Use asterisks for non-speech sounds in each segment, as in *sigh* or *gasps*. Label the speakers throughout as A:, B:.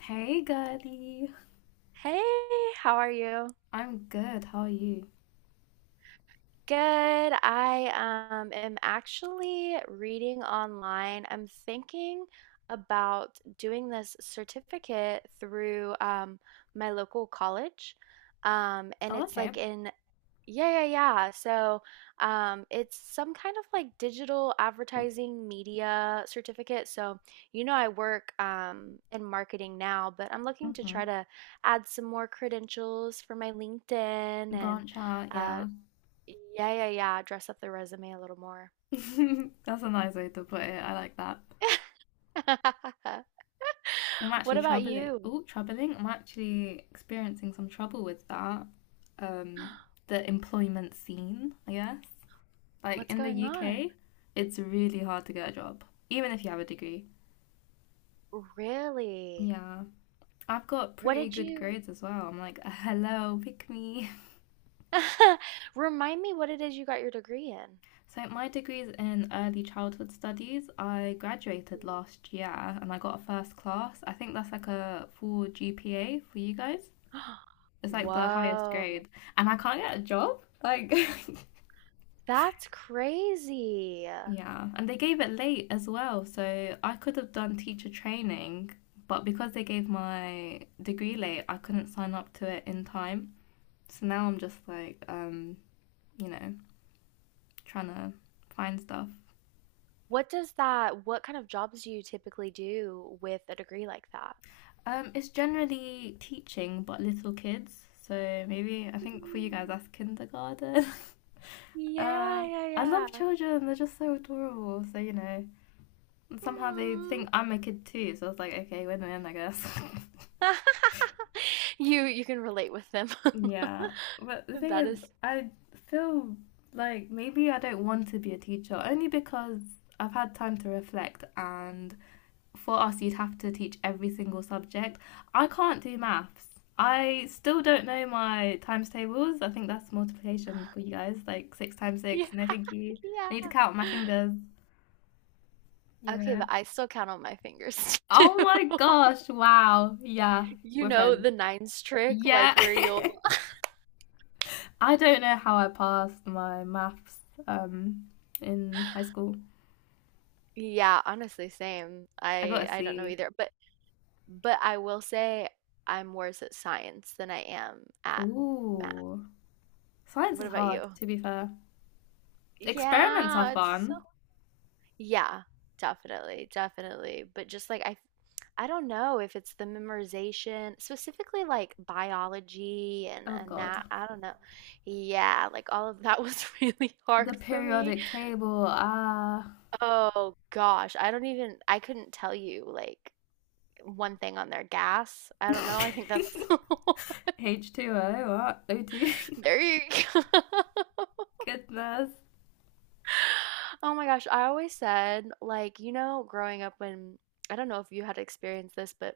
A: Hey, girly.
B: Hey, how are you?
A: I'm good. How are you?
B: Good. I am actually reading online. I'm thinking about doing this certificate through my local college. And
A: Oh,
B: it's
A: okay.
B: like in. Yeah, yeah, yeah. So, it's some kind of like digital advertising media certificate. So, I work in marketing now, but I'm looking to try
A: Mm-hmm.
B: to add some more credentials for my LinkedIn and
A: Branch out,
B: uh,
A: yeah.
B: yeah, yeah, yeah, dress up the resume a little more.
A: *laughs* That's a nice way to put it. I like that.
B: *laughs*
A: I'm
B: What
A: actually
B: about
A: troubling.
B: you?
A: Oh, troubling. I'm actually experiencing some trouble with that. Um,
B: *gasps*
A: the employment scene, I guess. Like
B: What's
A: in the
B: going on?
A: UK, it's really hard to get a job, even if you have a degree.
B: Really?
A: Yeah. I've got
B: What
A: pretty
B: did
A: good
B: you
A: grades as well. I'm like, hello, pick me.
B: *laughs* Remind me what it is you got your degree
A: So, my degree's in early childhood studies. I graduated
B: in?
A: last year and I got a first class. I think that's like a full GPA for you guys.
B: *gasps*
A: It's like the highest
B: Whoa,
A: grade. And I can't get a job. Like,
B: that's crazy.
A: *laughs* yeah. And they gave it late as well. So, I could have done teacher training, but because they gave my degree late, I couldn't sign up to it in time. So now I'm just like, you know, trying to find stuff.
B: What kind of jobs do you typically do with a degree like that?
A: It's generally teaching, but little kids. So maybe I think for you guys
B: Mm.
A: that's kindergarten. *laughs* uh,
B: Yeah, yeah,
A: I love
B: yeah.
A: children. They're just so adorable. So and somehow they
B: Hmm.
A: think I'm a kid too. So I was like, okay, win win, I guess.
B: *laughs* You can relate with them.
A: *laughs*
B: *laughs*
A: yeah, but the thing
B: That
A: is,
B: is,
A: I feel like maybe I don't want to be a teacher only because I've had time to reflect and for us, you'd have to teach every single subject. I can't do maths. I still don't know my times tables. I think that's multiplication for you guys, like six times
B: yeah,
A: six. No, thank you. I need to
B: yeah.
A: count my fingers, you
B: Okay,
A: know.
B: but I still count on my fingers *laughs* too.
A: Oh my gosh, wow. Yeah,
B: You
A: we're
B: know
A: friends.
B: the nines trick, like
A: Yeah.
B: where
A: *laughs*
B: you'll.
A: I don't know how I passed my maths um in high school.
B: *laughs* Yeah, honestly, same.
A: I got a
B: I don't know
A: C.
B: either, but I will say I'm worse at science than I am at math.
A: Ooh. Science
B: What
A: is
B: about
A: hard,
B: you?
A: to be fair. Experiments are
B: Yeah, it's so.
A: fun.
B: Yeah, definitely, definitely. But just like I don't know if it's the memorization, specifically like biology and
A: Oh
B: and that
A: God.
B: I don't know. Yeah, like all of that was *laughs* really
A: The
B: hard for me.
A: periodic table, ah.
B: Oh gosh, I don't even I couldn't tell you like one thing on their gas. I don't know. I think
A: *laughs*
B: that's.
A: H2O, what? O2?
B: *laughs* There you go. *laughs*
A: *laughs* Goodness.
B: Oh my gosh, I always said, like, growing up when I don't know if you had experienced this, but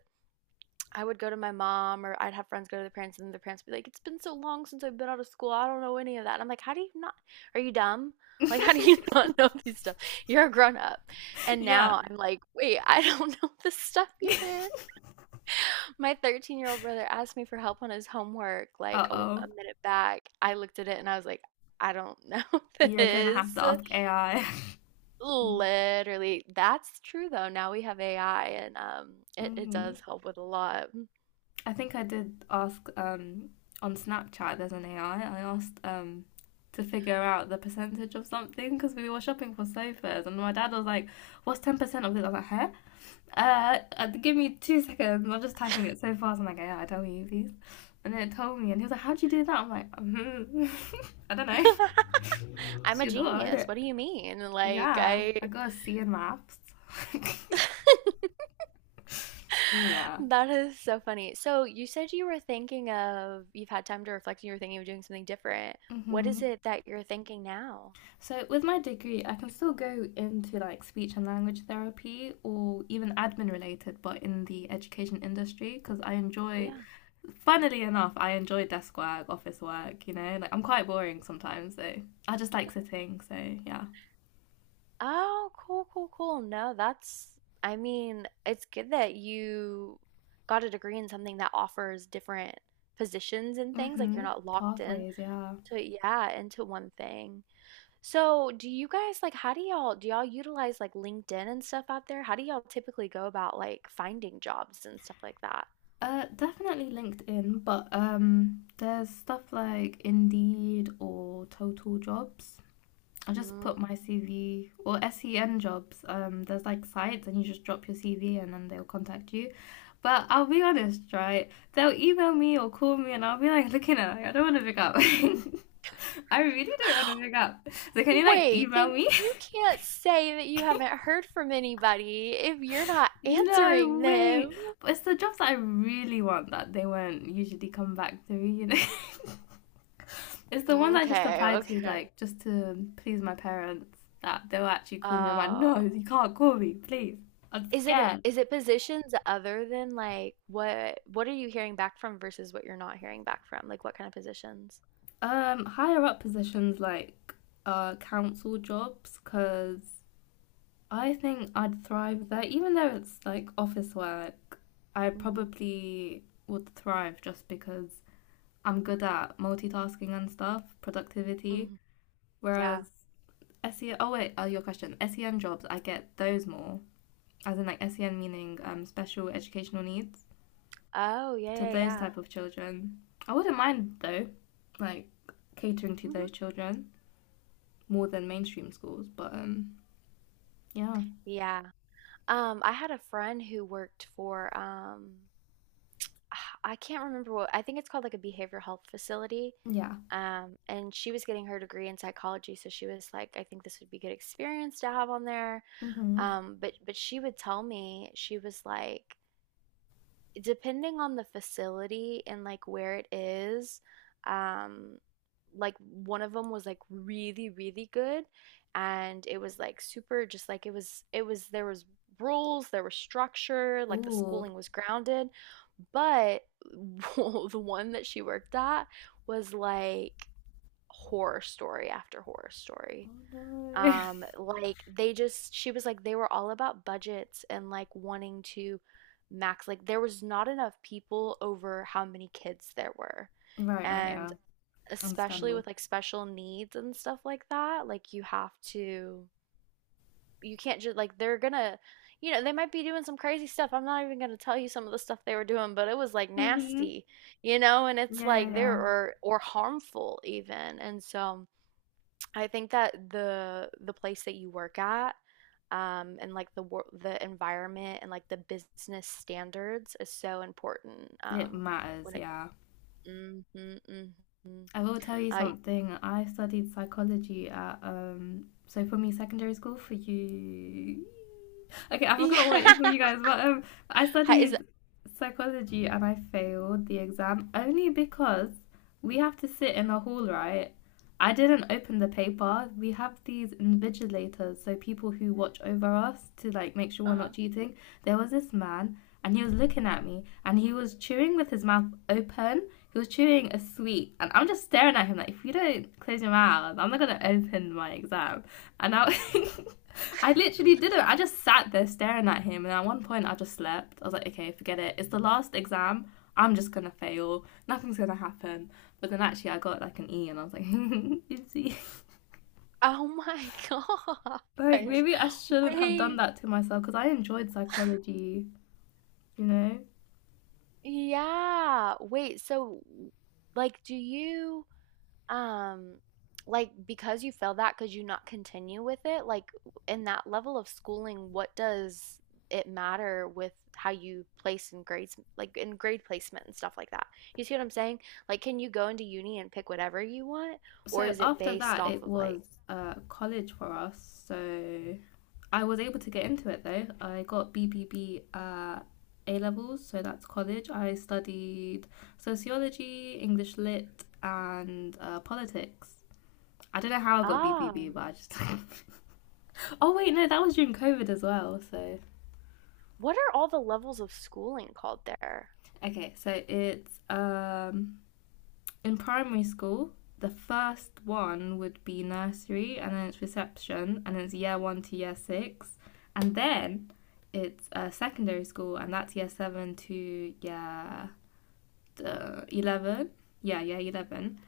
B: I would go to my mom or I'd have friends go to their parents and then their parents would be like, it's been so long since I've been out of school. I don't know any of that. And I'm like, how do you not? Are you dumb? *laughs* Like, how do you *laughs*
A: *laughs*
B: not know these stuff? You're a grown up. And
A: yeah.
B: now I'm like, wait, I don't *laughs* know this stuff either.
A: *laughs*
B: My 13-year-old brother asked me for help on his homework like
A: uh
B: a
A: oh.
B: minute back. I looked at it and I was like, I don't know *laughs*
A: You're gonna have
B: this.
A: to ask AI.
B: Literally, that's true though. Now we have AI and it
A: hmm *laughs*
B: does help with a lot.
A: I think I did ask on Snapchat, there's an AI. I asked to figure out the percentage of something because we were shopping for sofas, and my dad was like, what's 10% of this? I was like, huh? Give me 2 seconds. I'm just typing it so fast. I'm like, yeah, I tell you these. And then it told me, and he was like, how'd you do that? I'm like, *laughs* I don't know.
B: *laughs* I'm
A: It's
B: a
A: your door, isn't
B: genius. What
A: it?
B: do you mean? Like
A: Yeah, I
B: I
A: got a C in maths.
B: *laughs*
A: *laughs* yeah.
B: That is so funny. So you said you were thinking of you've had time to reflect and you were thinking of doing something different. What is
A: hmm
B: it that you're thinking now?
A: So with my degree, I can still go into like speech and language therapy or even admin related, but in the education industry because I enjoy
B: Yeah.
A: funnily enough, I enjoy desk work, office work, like I'm quite boring sometimes, so I just like sitting, so yeah.
B: Oh, cool, cool, cool. No, that's, I mean, it's good that you got a degree in something that offers different positions and things, like you're
A: Mm-hmm.
B: not locked in.
A: Pathways, yeah.
B: So yeah, into one thing. So do you guys like how do y'all utilize like LinkedIn and stuff out there? How do y'all typically go about like finding jobs and stuff like that?
A: Definitely LinkedIn, but there's stuff like Indeed or Total Jobs. I just put
B: Mm.
A: my CV or SEN jobs. There's like sites, and you just drop your CV, and then they'll contact you. But I'll be honest, right? They'll email me or call me, and I'll be like looking at it, like, I don't want to pick up. *laughs* I really don't want to
B: *gasps*
A: pick up. So can you like
B: Wait,
A: email
B: then
A: me?
B: you
A: *laughs*
B: can't say that you haven't heard from anybody if you're not *laughs* answering
A: No way.
B: them.
A: But it's the jobs that I really want that they won't usually come back to me. *laughs* It's the ones I just
B: Okay,
A: applied to
B: okay.
A: like just to please my parents that they'll actually call me. I'm like,
B: Uh,
A: no, you can't call me, please. I'm
B: is it a,
A: scared.
B: is it positions other than like what are you hearing back from versus what you're not hearing back from? Like what kind of positions?
A: Higher up positions like council jobs because I think I'd thrive there, even though it's like office work. I
B: Hmm.
A: probably would thrive just because I'm good at multitasking and stuff, productivity.
B: Hmm. Yeah.
A: Whereas SEN, oh wait, your question. SEN jobs, I get those more, as in like SEN meaning special educational needs
B: Oh, yeah,
A: to
B: yeah,
A: those
B: yeah.
A: type of children. I wouldn't mind though, like catering to
B: Mhm.
A: those children more than mainstream schools. But yeah,
B: Yeah. I had a friend who worked for *sighs* I can't remember what I think it's called, like a behavioral health facility.
A: yeah.
B: And she was getting her degree in psychology, so she was like, I think this would be good experience to have on there.
A: Mm-hmm.
B: But she would tell me, she was like, depending on the facility and like where it is, um, like one of them was like really, really good, and it was like super, just like it was, there was rules, there was structure, like the
A: Oh,
B: schooling was grounded, but *laughs* the one that she worked at was like horror story after horror story.
A: oh no.
B: Like they just, she was like, they were all about budgets and like wanting to max, like there was not enough people over how many kids there were.
A: *laughs* Right, right,
B: And
A: yeah.
B: especially
A: Understandable.
B: with like special needs and stuff like that, like you have to, you can't just like they're gonna, they might be doing some crazy stuff. I'm not even gonna tell you some of the stuff they were doing, but it was like
A: Mm-hmm.
B: nasty, and it's
A: Yeah,
B: like there
A: yeah,
B: or harmful even. And so I think that the place that you work at, and like the environment and like the business standards is so important.
A: yeah. It matters,
B: When it.
A: yeah.
B: Mm-hmm, mm-hmm.
A: I will tell you
B: I
A: something. I studied psychology at so for me secondary school for you. Okay,
B: *laughs*
A: I
B: Yeah.
A: forgot what it's for you guys, but I
B: Hi- is
A: studied psychology and I failed the exam only because we have to sit in a hall, right? I didn't open the paper. We have these invigilators, so people who watch over us to like make sure we're
B: Uh-huh.
A: not cheating. There was this man and he was looking at me and he was chewing with his mouth open. He was chewing a sweet, and I'm just staring at him like, if you don't close your mouth, I'm not gonna open my exam. And I, *laughs* I literally didn't. I just sat there staring at him, and at one point I just slept. I was like, okay, forget it. It's the last exam. I'm just gonna fail. Nothing's gonna happen. But then actually, I got like an E, and I was like, *laughs* oopsie.
B: Oh my *laughs*
A: Like
B: gosh.
A: maybe I shouldn't have done
B: Wait,
A: that to myself because I enjoyed psychology. You know,
B: yeah. Wait, so like do you um like because you failed, that could you not continue with it, like, in that level of schooling? What does it matter with how you place in grades, like in grade placement and stuff like that? You see what I'm saying? Like can you go into uni and pick whatever you want? Or
A: so
B: is it
A: after
B: based
A: that,
B: off
A: it
B: of like
A: was college for us. So I was able to get into it though. I got BBB A levels, so that's college. I studied sociology, English lit, and politics. I don't know how I got
B: ah
A: BBB, but I just. *laughs* Oh wait, no, that was during COVID as well. So
B: what are all the levels of schooling called there?
A: okay, so it's in primary school, the first one would be nursery, and then it's reception, and then it's year one to year six, and then it's secondary school, and that's year seven to year 11. Yeah, year 11,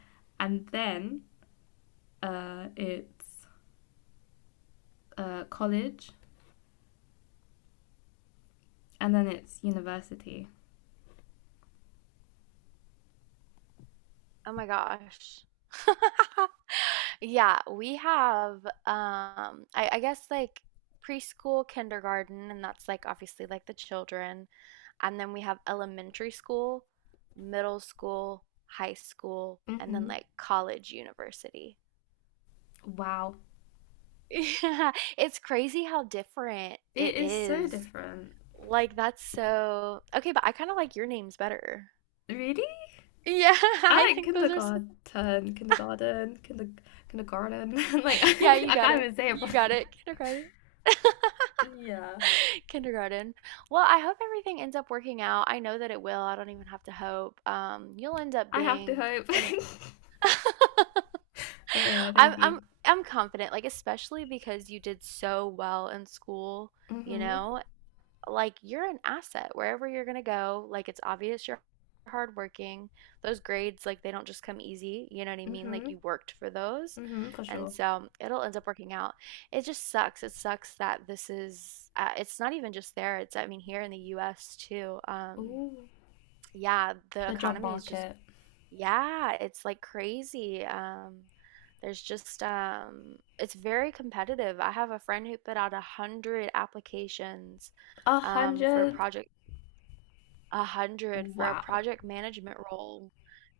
A: and then it's college, and then it's university.
B: Oh my gosh. *laughs* Yeah, we have I guess like preschool, kindergarten, and that's like obviously like the children. And then we have elementary school, middle school, high school, and then
A: hmm
B: like college, university. *laughs*
A: Wow,
B: Yeah, it's crazy how different
A: it
B: it
A: is so
B: is.
A: different.
B: Like that's so okay, but I kind of like your names better.
A: Really?
B: Yeah, *laughs* I
A: I like
B: think those are so.
A: kindergarten, kindergarten, kinder, kindergarten. *laughs* Like *laughs*
B: Yeah, you
A: I
B: got
A: can't
B: it.
A: even say it
B: You got
A: properly.
B: it. Kindergarten. *laughs*
A: Yeah,
B: *laughs* Kindergarten. Well, I hope everything ends up working out. I know that it will. I don't even have to hope. You'll end up
A: I have to
B: being
A: hope.
B: an.
A: *laughs*
B: *laughs*
A: But yeah,
B: I'm
A: thank
B: I'm
A: you.
B: I'm confident, like especially because you did so well in school, you
A: Mhm,
B: know? Like you're an asset wherever you're going to go. Like it's obvious you're hardworking. Those grades, like they don't just come easy. You know what I mean? Like
A: mhm,
B: you worked for those.
A: mhm, for
B: And
A: sure.
B: so it'll end up working out. It just sucks. It sucks that this is, it's not even just there. It's, I mean, here in the US too.
A: Ooh,
B: Yeah, the
A: the job
B: economy is just.
A: market.
B: Yeah, it's like crazy. There's just it's very competitive. I have a friend who put out 100 applications
A: A
B: for a
A: hundred.
B: project, 100 for a
A: Wow.
B: project management role,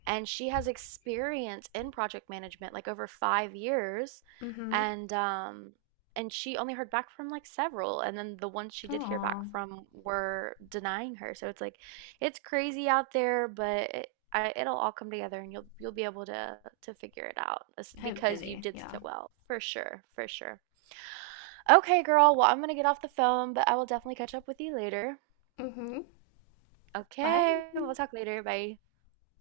B: and she has experience in project management like over 5 years,
A: Mhm.
B: and um and she only heard back from like several, and then the ones she did hear back
A: Aw.
B: from were denying her, so it's like it's crazy out there. But it'll all come together, and you'll be able to figure it out. It's because you
A: Hopefully,
B: did so
A: yeah.
B: well, for sure, for sure. Okay, girl, well, I'm gonna get off the phone, but I will definitely catch up with you later.
A: Mhm. Bye.
B: Okay, we'll talk later. Bye.